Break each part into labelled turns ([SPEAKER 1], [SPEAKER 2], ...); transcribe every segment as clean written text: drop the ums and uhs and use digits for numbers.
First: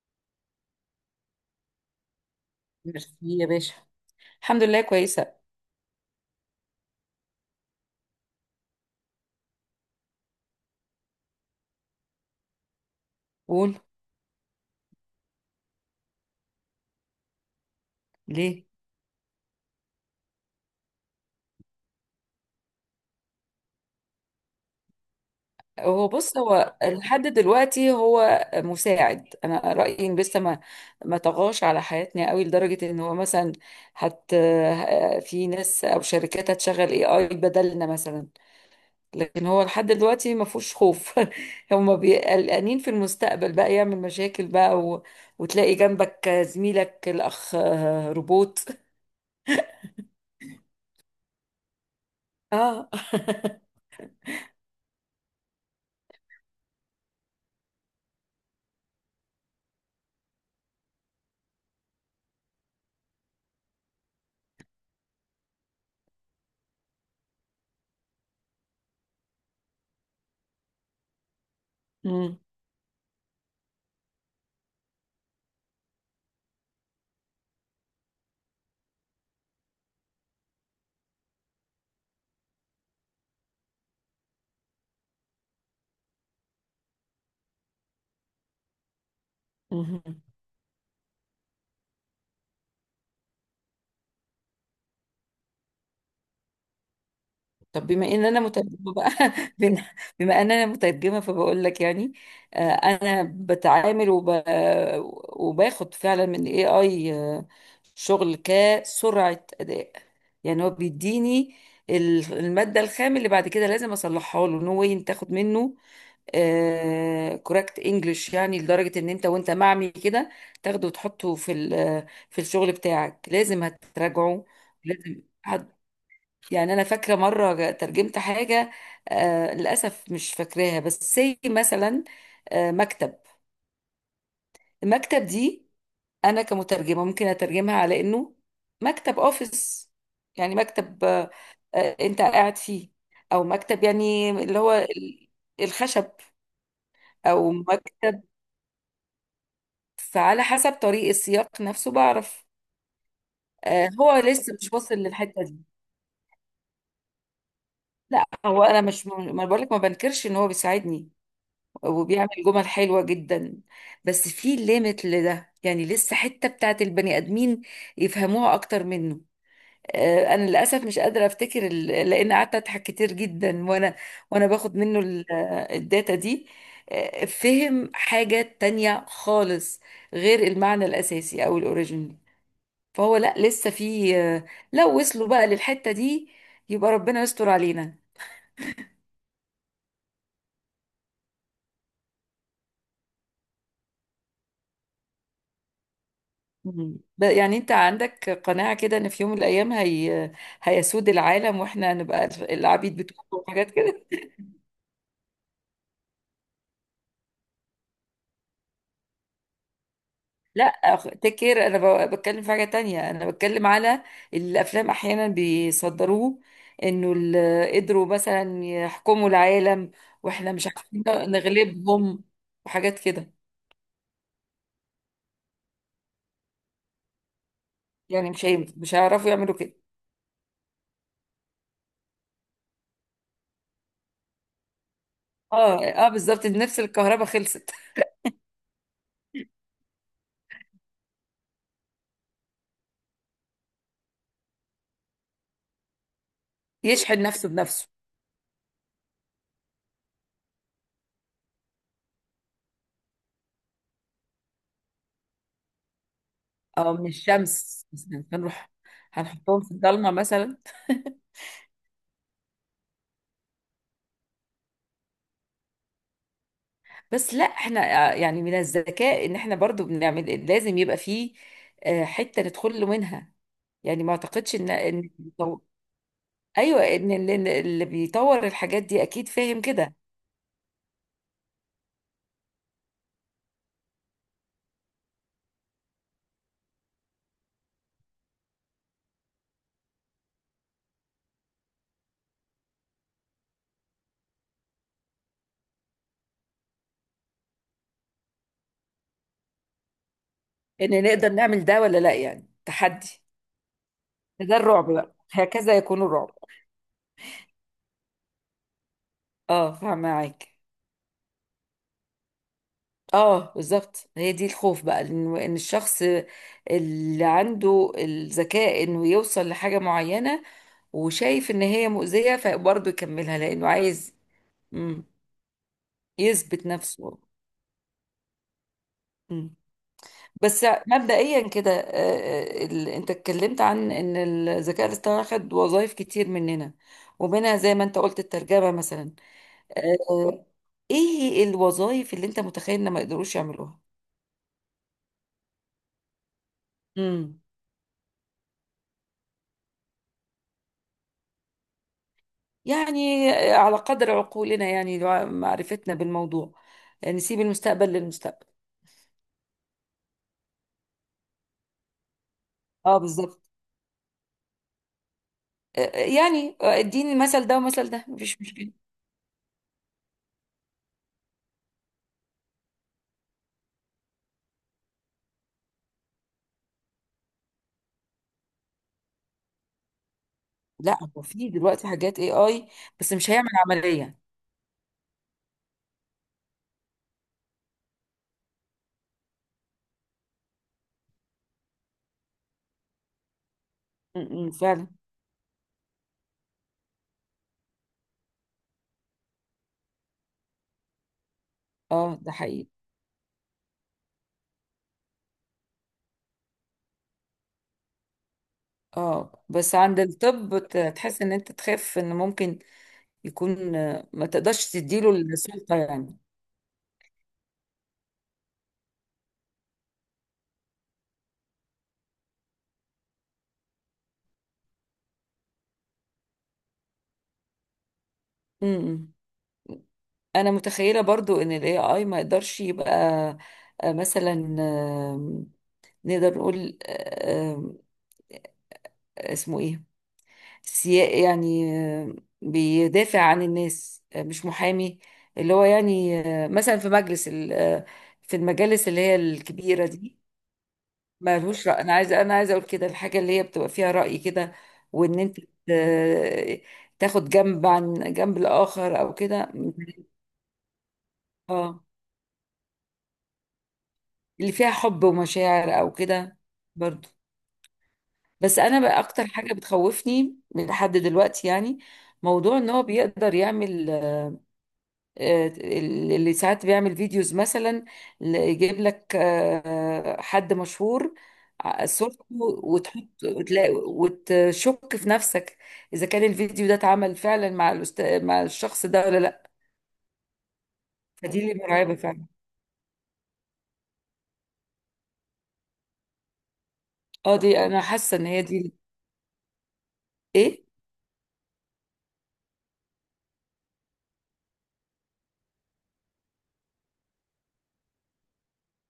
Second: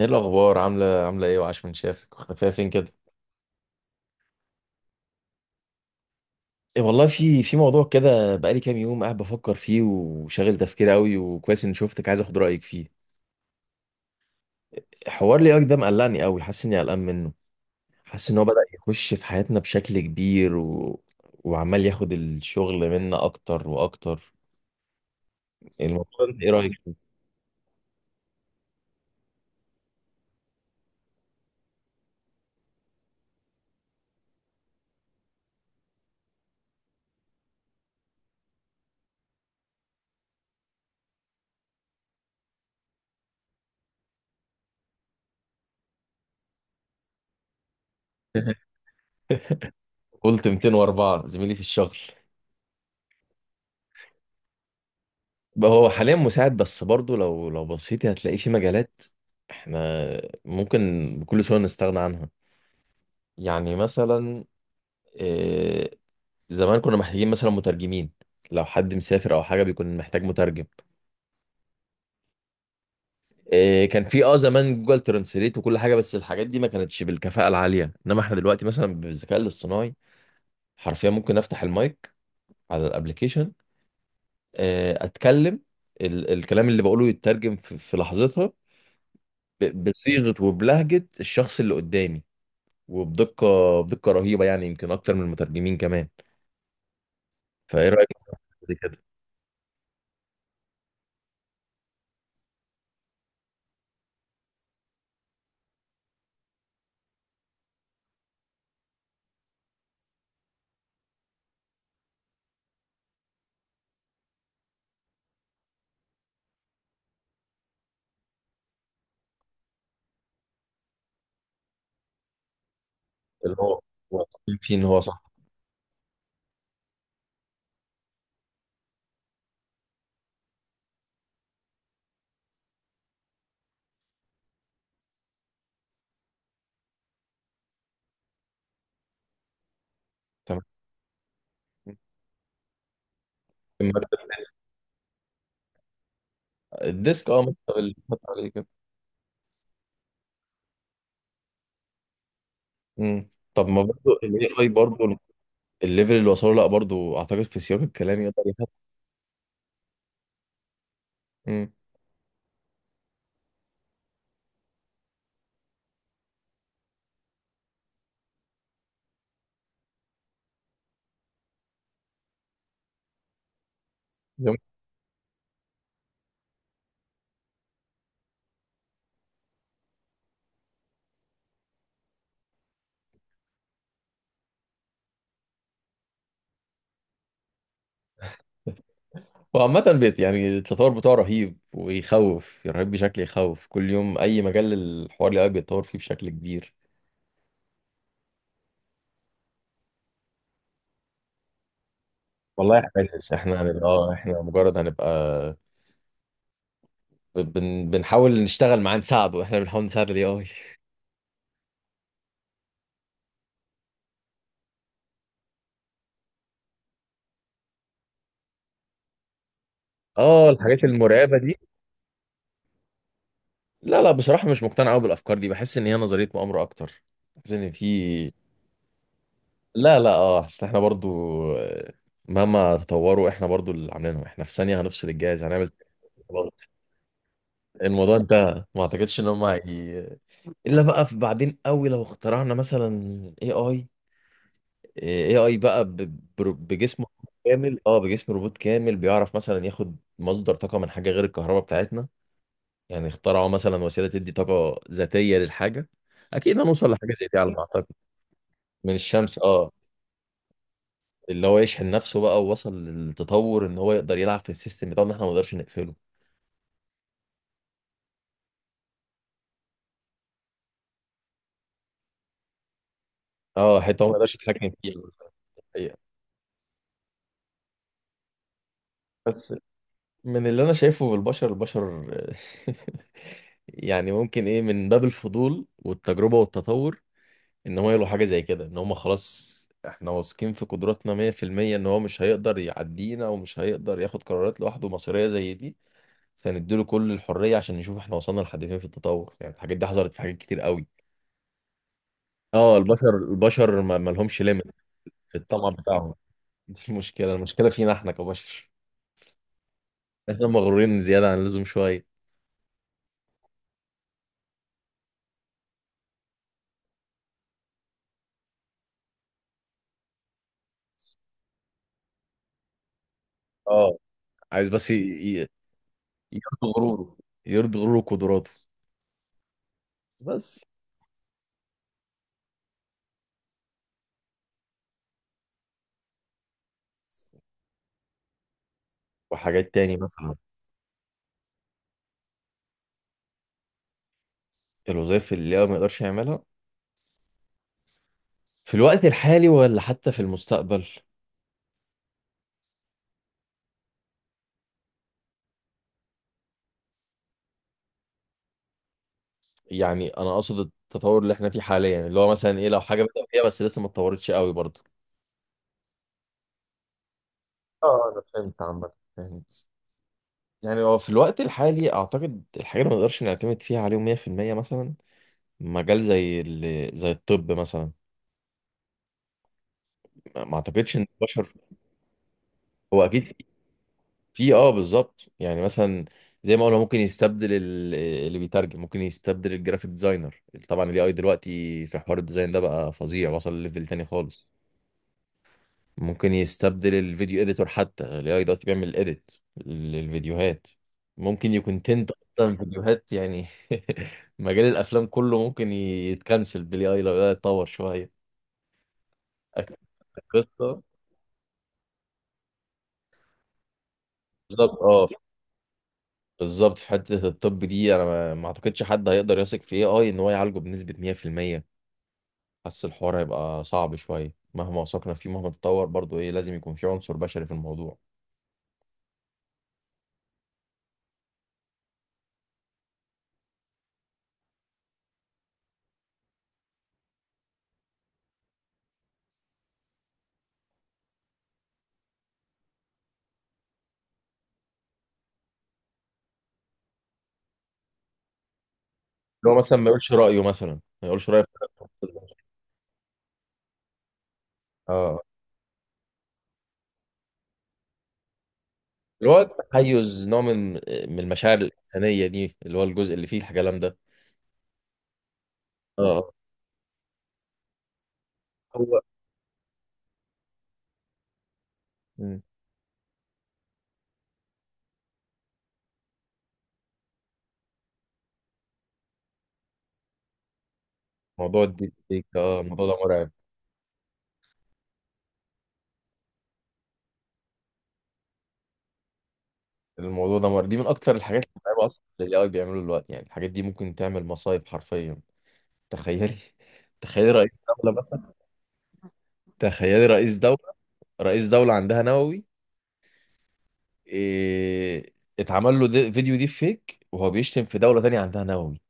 [SPEAKER 1] ايه الاخبار، عامله ايه؟ وعاش من شافك، وختفيه فين كده؟
[SPEAKER 2] ميرسي يا باشا. الحمد لله كويسة.
[SPEAKER 1] إيه والله، في موضوع كده بقالي كام يوم قاعد بفكر فيه وشاغل تفكيري قوي، وكويس اني شفتك عايز اخد رايك فيه.
[SPEAKER 2] قول.
[SPEAKER 1] حوار لي ده مقلقني قوي، حاسس اني قلقان منه. حاسس ان هو بدأ
[SPEAKER 2] ليه.
[SPEAKER 1] يخش في حياتنا بشكل كبير وعمال ياخد الشغل منا اكتر واكتر.
[SPEAKER 2] هو
[SPEAKER 1] الموضوع
[SPEAKER 2] بص،
[SPEAKER 1] ده ايه رايك؟
[SPEAKER 2] هو لحد دلوقتي هو مساعد. انا رأيي ان لسه ما طغاش على حياتنا قوي لدرجة ان هو مثلا هت في ناس او شركات هتشغل اي اي بدلنا مثلا. لكن هو لحد دلوقتي ما فيهوش خوف. هم قلقانين في المستقبل، بقى يعمل مشاكل بقى. وتلاقي جنبك زميلك الاخ روبوت.
[SPEAKER 1] قلت 204 زميلي في الشغل.
[SPEAKER 2] اه.
[SPEAKER 1] بقى هو حاليا مساعد، بس برضه لو بصيتي هتلاقيه في مجالات احنا ممكن بكل سهوله نستغنى عنها. يعني مثلا، آه، زمان كنا محتاجين مثلا مترجمين، لو حد مسافر او حاجه بيكون محتاج مترجم. كان في زمان جوجل ترانسليت وكل حاجه، بس الحاجات دي ما كانتش بالكفاءه العاليه. انما احنا دلوقتي مثلا بالذكاء الاصطناعي حرفيا ممكن افتح المايك على الابليكيشن، اتكلم، الكلام اللي بقوله يترجم في لحظتها
[SPEAKER 2] مم.
[SPEAKER 1] بصيغه وبلهجه الشخص اللي قدامي، وبدقه، بدقه رهيبه، يعني يمكن اكتر من المترجمين كمان.
[SPEAKER 2] طب
[SPEAKER 1] فايه
[SPEAKER 2] بما
[SPEAKER 1] رايك
[SPEAKER 2] ان انا
[SPEAKER 1] في
[SPEAKER 2] مترجمه
[SPEAKER 1] كده؟
[SPEAKER 2] بقى. بن- بما ان انا مترجمه فبقول لك يعني. انا بتعامل وباخد فعلا من الاي اي شغل كسرعه اداء. يعني هو بيديني الماده الخام اللي بعد كده لازم اصلحها له. نو واي تاخد منه كوركت انجلش. يعني لدرجه ان انت وانت معمي كده تاخده وتحطه في في الشغل بتاعك،
[SPEAKER 1] اللي
[SPEAKER 2] لازم
[SPEAKER 1] هو هو
[SPEAKER 2] هتراجعه.
[SPEAKER 1] طبيعي فيه ان هو صح.
[SPEAKER 2] لازم. يعني انا فاكره مره ترجمت حاجه. للاسف مش فاكراها، بس سي مثلا. مكتب. المكتب دي انا كمترجمه ممكن اترجمها على انه مكتب اوفيس، يعني
[SPEAKER 1] تمام.
[SPEAKER 2] مكتب انت قاعد فيه، او مكتب
[SPEAKER 1] مكتب
[SPEAKER 2] يعني
[SPEAKER 1] الديسك.
[SPEAKER 2] اللي هو الخشب،
[SPEAKER 1] الديسك، اه،
[SPEAKER 2] او
[SPEAKER 1] مكتب اللي اتحط
[SPEAKER 2] مكتب.
[SPEAKER 1] عليه كده.
[SPEAKER 2] فعلى حسب طريق السياق نفسه بعرف.
[SPEAKER 1] امم، طب ما
[SPEAKER 2] هو
[SPEAKER 1] برضه الاي
[SPEAKER 2] لسه
[SPEAKER 1] اي
[SPEAKER 2] مش واصل
[SPEAKER 1] برضه
[SPEAKER 2] للحته دي.
[SPEAKER 1] الليفل اللي وصله، لا برضه اعتقد في سياق الكلام
[SPEAKER 2] لا
[SPEAKER 1] يقدر
[SPEAKER 2] هو،
[SPEAKER 1] يحط.
[SPEAKER 2] انا مش، ما بقولك، ما بنكرش ان هو بيساعدني
[SPEAKER 1] امم.
[SPEAKER 2] وبيعمل جمل حلوة جدا. بس في ليميت لده. يعني لسه حتة بتاعت البني آدمين يفهموها أكتر منه. أنا للأسف مش قادرة أفتكر لأن قعدت أضحك كتير جدا وأنا، وأنا باخد منه الداتا دي فهم حاجة تانية خالص، غير المعنى الأساسي أو الأوريجينال. فهو لا، لسه في. لو وصلوا بقى للحتة دي، يبقى ربنا يستر علينا.
[SPEAKER 1] وعامة بيت يعني التطور بتاعه رهيب، ويخوف رهيب بشكل، يخوف كل يوم اي مجال الحوار اللي قاعد بيتطور فيه بشكل كبير.
[SPEAKER 2] مم. يعني انت عندك قناعة كده ان في يوم من الايام هي هيسود العالم واحنا هنبقى
[SPEAKER 1] والله
[SPEAKER 2] العبيد بتوعه
[SPEAKER 1] حاسس احنا
[SPEAKER 2] وحاجات
[SPEAKER 1] هنبقى،
[SPEAKER 2] كده؟
[SPEAKER 1] اه، احنا مجرد هنبقى بنحاول نشتغل معاه، نساعده. احنا بنحاول نساعد الاي اي.
[SPEAKER 2] لا. تيك كير. انا بتكلم في حاجة تانية. انا بتكلم على الافلام، احيانا بيصدروه انه قدروا مثلا يحكموا العالم
[SPEAKER 1] اه
[SPEAKER 2] واحنا مش
[SPEAKER 1] الحاجات
[SPEAKER 2] عارفين
[SPEAKER 1] المرعبة دي.
[SPEAKER 2] نغلبهم، وحاجات كده.
[SPEAKER 1] لا لا، بصراحة مش مقتنع قوي بالأفكار دي، بحس إن هي نظرية مؤامرة أكتر. بحس إن
[SPEAKER 2] يعني
[SPEAKER 1] في،
[SPEAKER 2] مش هيعرفوا يعملوا كده.
[SPEAKER 1] لا لا، اه، أصل إحنا برضو، آه، مهما تطوروا إحنا برضو اللي عاملينهم، إحنا في ثانية هنفصل الجهاز، هنعمل
[SPEAKER 2] اه، اه، بالظبط،
[SPEAKER 1] خلاص.
[SPEAKER 2] نفس الكهرباء خلصت.
[SPEAKER 1] الموضوع انتهى. ما أعتقدش إن هم إلا بقى في بعدين قوي لو اخترعنا مثلا اي اي. اي اي بقى بجسم
[SPEAKER 2] يشحن نفسه
[SPEAKER 1] كامل،
[SPEAKER 2] بنفسه،
[SPEAKER 1] اه، بجسم روبوت كامل، بيعرف مثلا ياخد مصدر طاقة من حاجة غير الكهرباء بتاعتنا. يعني اخترعوا مثلا وسيله تدي طاقه ذاتيه للحاجه. اكيد هنوصل
[SPEAKER 2] او من
[SPEAKER 1] لحاجه زي دي على ما اعتقد.
[SPEAKER 2] الشمس مثلا. هنروح
[SPEAKER 1] من الشمس،
[SPEAKER 2] هنحطهم في
[SPEAKER 1] اه.
[SPEAKER 2] الضلمه مثلا.
[SPEAKER 1] اللي هو يشحن نفسه بقى ووصل للتطور ان هو يقدر يلعب في السيستم بتاعنا، احنا ما نقدرش نقفله.
[SPEAKER 2] بس لا، احنا يعني من الذكاء ان احنا برضو بنعمل، لازم يبقى فيه حته ندخل له منها.
[SPEAKER 1] اه حته
[SPEAKER 2] يعني
[SPEAKER 1] هو ما
[SPEAKER 2] ما
[SPEAKER 1] يقدرش
[SPEAKER 2] اعتقدش
[SPEAKER 1] يتحكم
[SPEAKER 2] ان
[SPEAKER 1] فيها
[SPEAKER 2] ان
[SPEAKER 1] مثلا. الحقيقة.
[SPEAKER 2] ايوه، إن اللي بيطور الحاجات دي اكيد
[SPEAKER 1] بس
[SPEAKER 2] فاهم كده.
[SPEAKER 1] من اللي انا شايفه بالبشر، البشر يعني ممكن ايه من باب الفضول والتجربه والتطور، ان هو يلقوا حاجه زي كده، ان هم خلاص احنا واثقين في قدراتنا 100% ان هو مش هيقدر يعدينا، ومش هيقدر ياخد قرارات لوحده مصيريه زي دي، فنديله كل الحرية عشان نشوف احنا وصلنا لحد فين في التطور. يعني الحاجات دي حصلت في حاجات كتير قوي.
[SPEAKER 2] ان نقدر نعمل ده ولا لا، يعني
[SPEAKER 1] اه البشر
[SPEAKER 2] تحدي.
[SPEAKER 1] البشر ما لهمش
[SPEAKER 2] ده
[SPEAKER 1] ليميت
[SPEAKER 2] الرعب بقى،
[SPEAKER 1] في الطمع
[SPEAKER 2] هكذا يكون
[SPEAKER 1] بتاعهم.
[SPEAKER 2] الرعب.
[SPEAKER 1] دي المشكلة، المشكلة فينا احنا كبشر،
[SPEAKER 2] اه، فاهمه
[SPEAKER 1] احنا
[SPEAKER 2] معاك.
[SPEAKER 1] مغرورين زيادة عن اللزوم شوية.
[SPEAKER 2] اه بالظبط، هي دي الخوف بقى، إن الشخص اللي عنده الذكاء، انه يوصل لحاجة معينة وشايف ان هي مؤذية فبرضه يكملها لانه
[SPEAKER 1] اه،
[SPEAKER 2] عايز
[SPEAKER 1] عايز بس
[SPEAKER 2] مم،
[SPEAKER 1] ي-
[SPEAKER 2] يثبت
[SPEAKER 1] يرضي غروره،
[SPEAKER 2] نفسه.
[SPEAKER 1] يرضي غروره وقدراته.
[SPEAKER 2] مم.
[SPEAKER 1] بس
[SPEAKER 2] بس مبدئيا كده، انت اتكلمت عن ان الذكاء الاصطناعي خد وظائف كتير مننا، ومنها زي ما انت قلت الترجمة مثلا.
[SPEAKER 1] وحاجات تاني مثلا.
[SPEAKER 2] آه، ايه الوظائف اللي انت متخيل ان ما يقدروش يعملوها؟
[SPEAKER 1] الوظائف اللي هو ما يقدرش يعملها
[SPEAKER 2] مم.
[SPEAKER 1] في الوقت الحالي ولا حتى في المستقبل.
[SPEAKER 2] يعني على قدر عقولنا، يعني معرفتنا بالموضوع. نسيب المستقبل للمستقبل.
[SPEAKER 1] يعني انا اقصد التطور اللي احنا فيه حاليا، اللي هو مثلا ايه، لو
[SPEAKER 2] اه
[SPEAKER 1] حاجة بدأ
[SPEAKER 2] بالظبط.
[SPEAKER 1] فيها بس لسه ما اتطورتش قوي برضه.
[SPEAKER 2] يعني اديني المثل ده، ومثل ده
[SPEAKER 1] اه انا
[SPEAKER 2] مفيش
[SPEAKER 1] فهمت
[SPEAKER 2] مشكلة.
[SPEAKER 1] عامة، فهمت. يعني هو في الوقت الحالي اعتقد الحاجه اللي ما نقدرش نعتمد فيها عليهم 100%، مثلا مجال زي الطب مثلا. ما اعتقدش
[SPEAKER 2] لا،
[SPEAKER 1] ان
[SPEAKER 2] هو في
[SPEAKER 1] البشر،
[SPEAKER 2] دلوقتي حاجات اي اي،
[SPEAKER 1] هو
[SPEAKER 2] بس مش
[SPEAKER 1] اكيد
[SPEAKER 2] هيعمل عملية.
[SPEAKER 1] في، اه، بالظبط يعني مثلا زي ما قلنا ممكن يستبدل اللي بيترجم، ممكن يستبدل الجرافيك ديزاينر. طبعا الاي اي دلوقتي في حوار الديزاين ده بقى فظيع، وصل ليفل تاني
[SPEAKER 2] م-
[SPEAKER 1] خالص.
[SPEAKER 2] م، فعلا.
[SPEAKER 1] ممكن يستبدل الفيديو اديتور، حتى ال AI دلوقتي بيعمل اديت للفيديوهات. ممكن يكون تنت
[SPEAKER 2] اه، ده
[SPEAKER 1] اصلا
[SPEAKER 2] حقيقي.
[SPEAKER 1] فيديوهات يعني. مجال الافلام كله ممكن يتكنسل بالاي اي لو ده اتطور شويه
[SPEAKER 2] اه،
[SPEAKER 1] أكتر.
[SPEAKER 2] بس عند الطب
[SPEAKER 1] قصه،
[SPEAKER 2] تحس ان انت تخاف ان ممكن يكون، ما تقدرش
[SPEAKER 1] بالظبط اه،
[SPEAKER 2] تديله السلطة يعني.
[SPEAKER 1] بالظبط في حته الطب دي انا ما اعتقدش حد هيقدر يثق في اي اي ان هو يعالجه بنسبه 100%. حاسس الحوار هيبقى صعب شويه، مهما وثقنا فيه، مهما تطور برضو، ايه، لازم يكون في عنصر بشري في الموضوع.
[SPEAKER 2] امم انا متخيله برضو ان الاي اي ما يقدرش يبقى مثلا. نقدر نقول اسمه ايه؟ سيا يعني. آه، بيدافع عن الناس، مش محامي، اللي هو يعني مثلا في مجلس في المجالس اللي هي
[SPEAKER 1] اللي هو مثلا ما
[SPEAKER 2] الكبيرة
[SPEAKER 1] يقولش
[SPEAKER 2] دي.
[SPEAKER 1] رايه، مثلا ما يقولش رايه في،
[SPEAKER 2] مالهوش رأي. انا عايزه اقول كده، الحاجة اللي هي بتبقى فيها رأي كده، وان
[SPEAKER 1] اه،
[SPEAKER 2] انت آه، تاخد جنب عن جنب الآخر او
[SPEAKER 1] اللي هو
[SPEAKER 2] كده.
[SPEAKER 1] التحيز، نوع من من المشاعر
[SPEAKER 2] اه.
[SPEAKER 1] الإنسانية دي، اللي هو الجزء اللي فيه الكلام ده.
[SPEAKER 2] اللي فيها حب ومشاعر او
[SPEAKER 1] اه.
[SPEAKER 2] كده، برضو. بس انا بقى
[SPEAKER 1] هو
[SPEAKER 2] اكتر حاجه بتخوفني من لحد دلوقتي يعني،
[SPEAKER 1] مم.
[SPEAKER 2] موضوع ان هو بيقدر يعمل اللي ساعات بيعمل فيديوز مثلا، يجيب لك حد مشهور،
[SPEAKER 1] موضوع الديب
[SPEAKER 2] صورته
[SPEAKER 1] فيك، اه الموضوع ده
[SPEAKER 2] وتحط،
[SPEAKER 1] مرعب.
[SPEAKER 2] وتلاقي وتشك في نفسك اذا كان الفيديو ده اتعمل فعلا مع الشخص ده ولا لا.
[SPEAKER 1] الموضوع ده مرعب، دي من أكتر
[SPEAKER 2] فدي
[SPEAKER 1] الحاجات
[SPEAKER 2] اللي
[SPEAKER 1] المرعبة
[SPEAKER 2] مرعبه
[SPEAKER 1] أصلا اللي
[SPEAKER 2] فعلا.
[SPEAKER 1] ال AI بيعملوا دلوقتي. يعني الحاجات دي ممكن تعمل مصايب حرفيا. تخيلي، تخيلي
[SPEAKER 2] اه،
[SPEAKER 1] رئيس
[SPEAKER 2] دي انا
[SPEAKER 1] دولة
[SPEAKER 2] حاسه ان
[SPEAKER 1] مثلا،
[SPEAKER 2] هي دي.
[SPEAKER 1] تخيلي رئيس دولة،
[SPEAKER 2] ايه.
[SPEAKER 1] رئيس دولة عندها نووي، إيه... اتعمل له فيديو دي فيك، وهو بيشتم في دولة تانية عندها نووي،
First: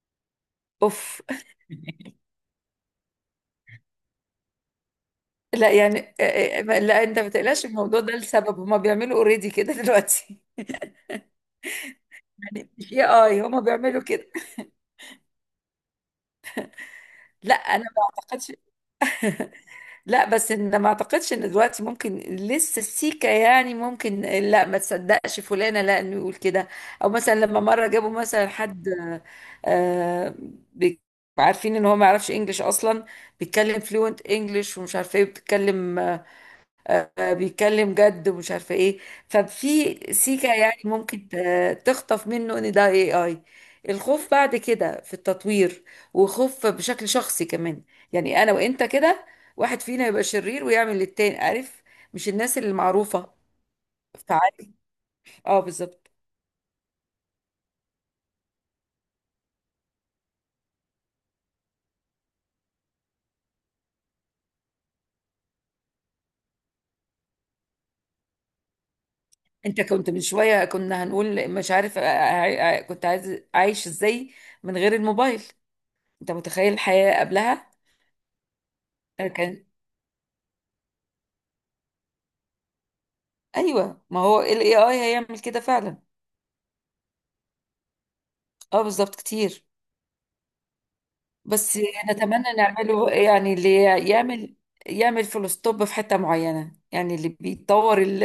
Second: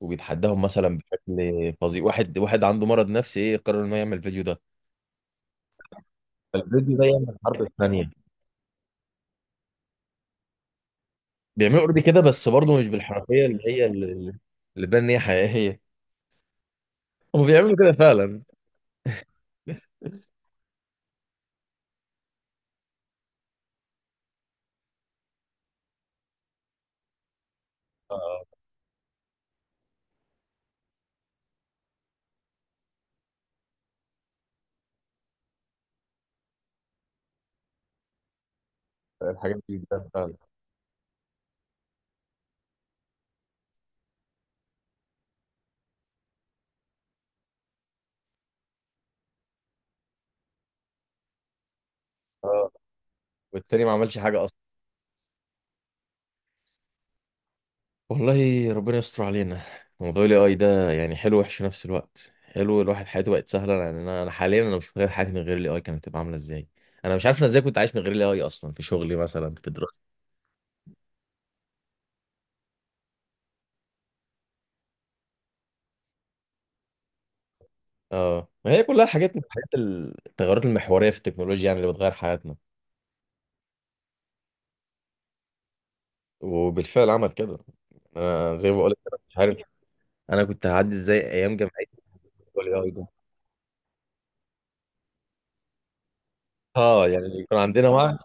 [SPEAKER 1] وبيتحداهم مثلا
[SPEAKER 2] اوف.
[SPEAKER 1] بشكل فظيع. واحد واحد عنده مرض نفسي، ايه، قرر انه يعمل فيديو ده،
[SPEAKER 2] لا يعني
[SPEAKER 1] الفيديو
[SPEAKER 2] لا
[SPEAKER 1] ده
[SPEAKER 2] انت
[SPEAKER 1] يعمل
[SPEAKER 2] ما
[SPEAKER 1] الحرب
[SPEAKER 2] تقلقش، الموضوع
[SPEAKER 1] الثانية.
[SPEAKER 2] ده لسبب هما بيعملوا اوريدي كده. دلوقتي
[SPEAKER 1] بيعملوا اوريدي كده، بس برضه مش
[SPEAKER 2] مش اي اي
[SPEAKER 1] بالحرفية اللي
[SPEAKER 2] هما
[SPEAKER 1] هي،
[SPEAKER 2] بيعملوا
[SPEAKER 1] اللي
[SPEAKER 2] كده.
[SPEAKER 1] اللي تبان ان هي حقيقية. هم
[SPEAKER 2] لا،
[SPEAKER 1] بيعملوا
[SPEAKER 2] انا
[SPEAKER 1] كده
[SPEAKER 2] ما
[SPEAKER 1] فعلا.
[SPEAKER 2] اعتقدش. لا، بس ان ما اعتقدش ان دلوقتي ممكن، لسه السيكه، يعني ممكن لا ما تصدقش فلانه لا انه يقول كده. او مثلا لما مره جابوا
[SPEAKER 1] آه،
[SPEAKER 2] مثلا حد، آه بي- عارفين ان هو ما يعرفش انجليش اصلا، بيتكلم فلوينت انجليش ومش عارفه ايه بيتكلم. بيتكلم جد ومش عارفه ايه.
[SPEAKER 1] الحاجات دي
[SPEAKER 2] ففي
[SPEAKER 1] بتبان فعلا.
[SPEAKER 2] سيكه يعني ممكن تخطف منه ان ده اي اي. الخوف بعد كده في التطوير، وخوف بشكل شخصي كمان. يعني انا وانت كده، واحد فينا يبقى شرير ويعمل للتاني، عارف، مش الناس
[SPEAKER 1] اه،
[SPEAKER 2] اللي معروفه،
[SPEAKER 1] والتاني ما عملش حاجة أصلا.
[SPEAKER 2] فعارف. اه بالظبط.
[SPEAKER 1] والله ربنا يستر علينا. موضوع الاي اي ده، يعني حلو وحش في نفس الوقت. حلو، الواحد حياته بقت سهلة. يعني أنا حاليا أنا مش متخيل حياتي من غير الاي اي كانت هتبقى عاملة إزاي. أنا مش عارف أنا إزاي كنت عايش من غير الاي اي أصلا، في شغلي مثلا، في
[SPEAKER 2] انت
[SPEAKER 1] دراستي.
[SPEAKER 2] كنت من شويه كنا هنقول مش عارف كنت عايش ازاي من غير الموبايل؟ انت متخيل الحياه قبلها؟
[SPEAKER 1] اه ما هي كلها
[SPEAKER 2] أنا
[SPEAKER 1] حاجات من
[SPEAKER 2] كان.
[SPEAKER 1] الحاجات، التغيرات المحورية في التكنولوجيا، يعني اللي بتغير حياتنا.
[SPEAKER 2] ايوه، ما هو الاي اي هيعمل كده فعلا.
[SPEAKER 1] وبالفعل عمل كده. انا زي ما
[SPEAKER 2] اه
[SPEAKER 1] بقول لك
[SPEAKER 2] بالظبط،
[SPEAKER 1] انا مش عارف
[SPEAKER 2] كتير.
[SPEAKER 1] انا كنت هعدي ازاي ايام
[SPEAKER 2] بس
[SPEAKER 1] جامعتي
[SPEAKER 2] نتمنى
[SPEAKER 1] والاي اي ده.
[SPEAKER 2] نعمله، يعني اللي يعمل يعمل فول ستوب في حتة معينة،
[SPEAKER 1] اه،
[SPEAKER 2] يعني اللي
[SPEAKER 1] يعني كان عندنا
[SPEAKER 2] بيطور
[SPEAKER 1] وعي،
[SPEAKER 2] ال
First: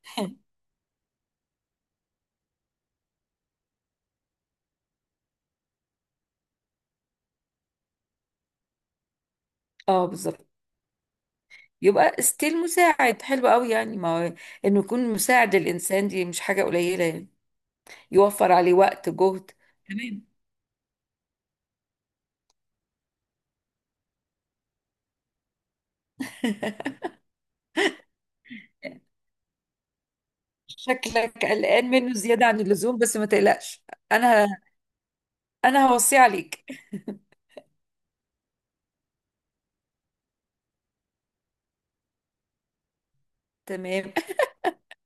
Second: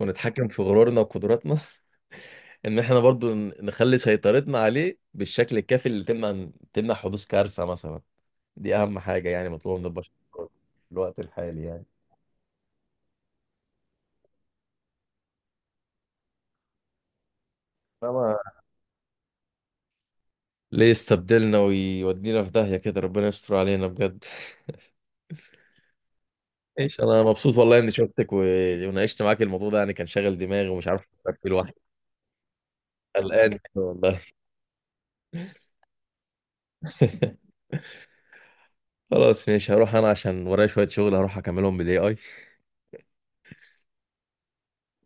[SPEAKER 1] ونتحكم في غرورنا وقدراتنا ان احنا برضو نخلي سيطرتنا عليه بالشكل الكافي، اللي تمنع حدوث كارثة مثلا. دي اهم حاجة يعني مطلوبة من
[SPEAKER 2] اه
[SPEAKER 1] البشر
[SPEAKER 2] بالظبط.
[SPEAKER 1] في الوقت الحالي يعني.
[SPEAKER 2] يبقى ستيل مساعد حلو قوي، يعني ما هو انه يكون مساعد للانسان دي مش حاجة قليلة يعني،
[SPEAKER 1] فما
[SPEAKER 2] يوفر عليه وقت جهد. تمام.
[SPEAKER 1] ليه يستبدلنا ويودينا في داهية كده؟ ربنا يستر علينا بجد. ايش، انا مبسوط والله اني شفتك وناقشت معاك الموضوع ده، يعني كان شاغل دماغي ومش عارف افكر
[SPEAKER 2] شكلك
[SPEAKER 1] فيه لوحدي.
[SPEAKER 2] قلقان منه زيادة عن اللزوم، بس ما
[SPEAKER 1] قلقان
[SPEAKER 2] تقلقش.
[SPEAKER 1] والله.
[SPEAKER 2] انا انا هوصيه عليك.
[SPEAKER 1] خلاص ماشي، هروح انا عشان ورايا شوية شغل، هروح اكملهم بالاي اي.
[SPEAKER 2] تمام.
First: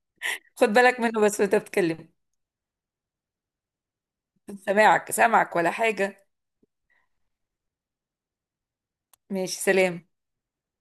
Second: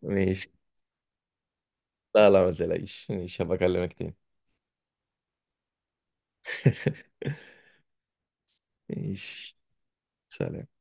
[SPEAKER 1] ماشي.
[SPEAKER 2] خد بالك منه بس وانت بتتكلم.
[SPEAKER 1] لا لا ما تقلقيش، ماشي، هبقى اكلمك تاني.
[SPEAKER 2] سامعك سامعك ولا حاجة. ماشي.
[SPEAKER 1] ماشي،
[SPEAKER 2] سلام.
[SPEAKER 1] سلام.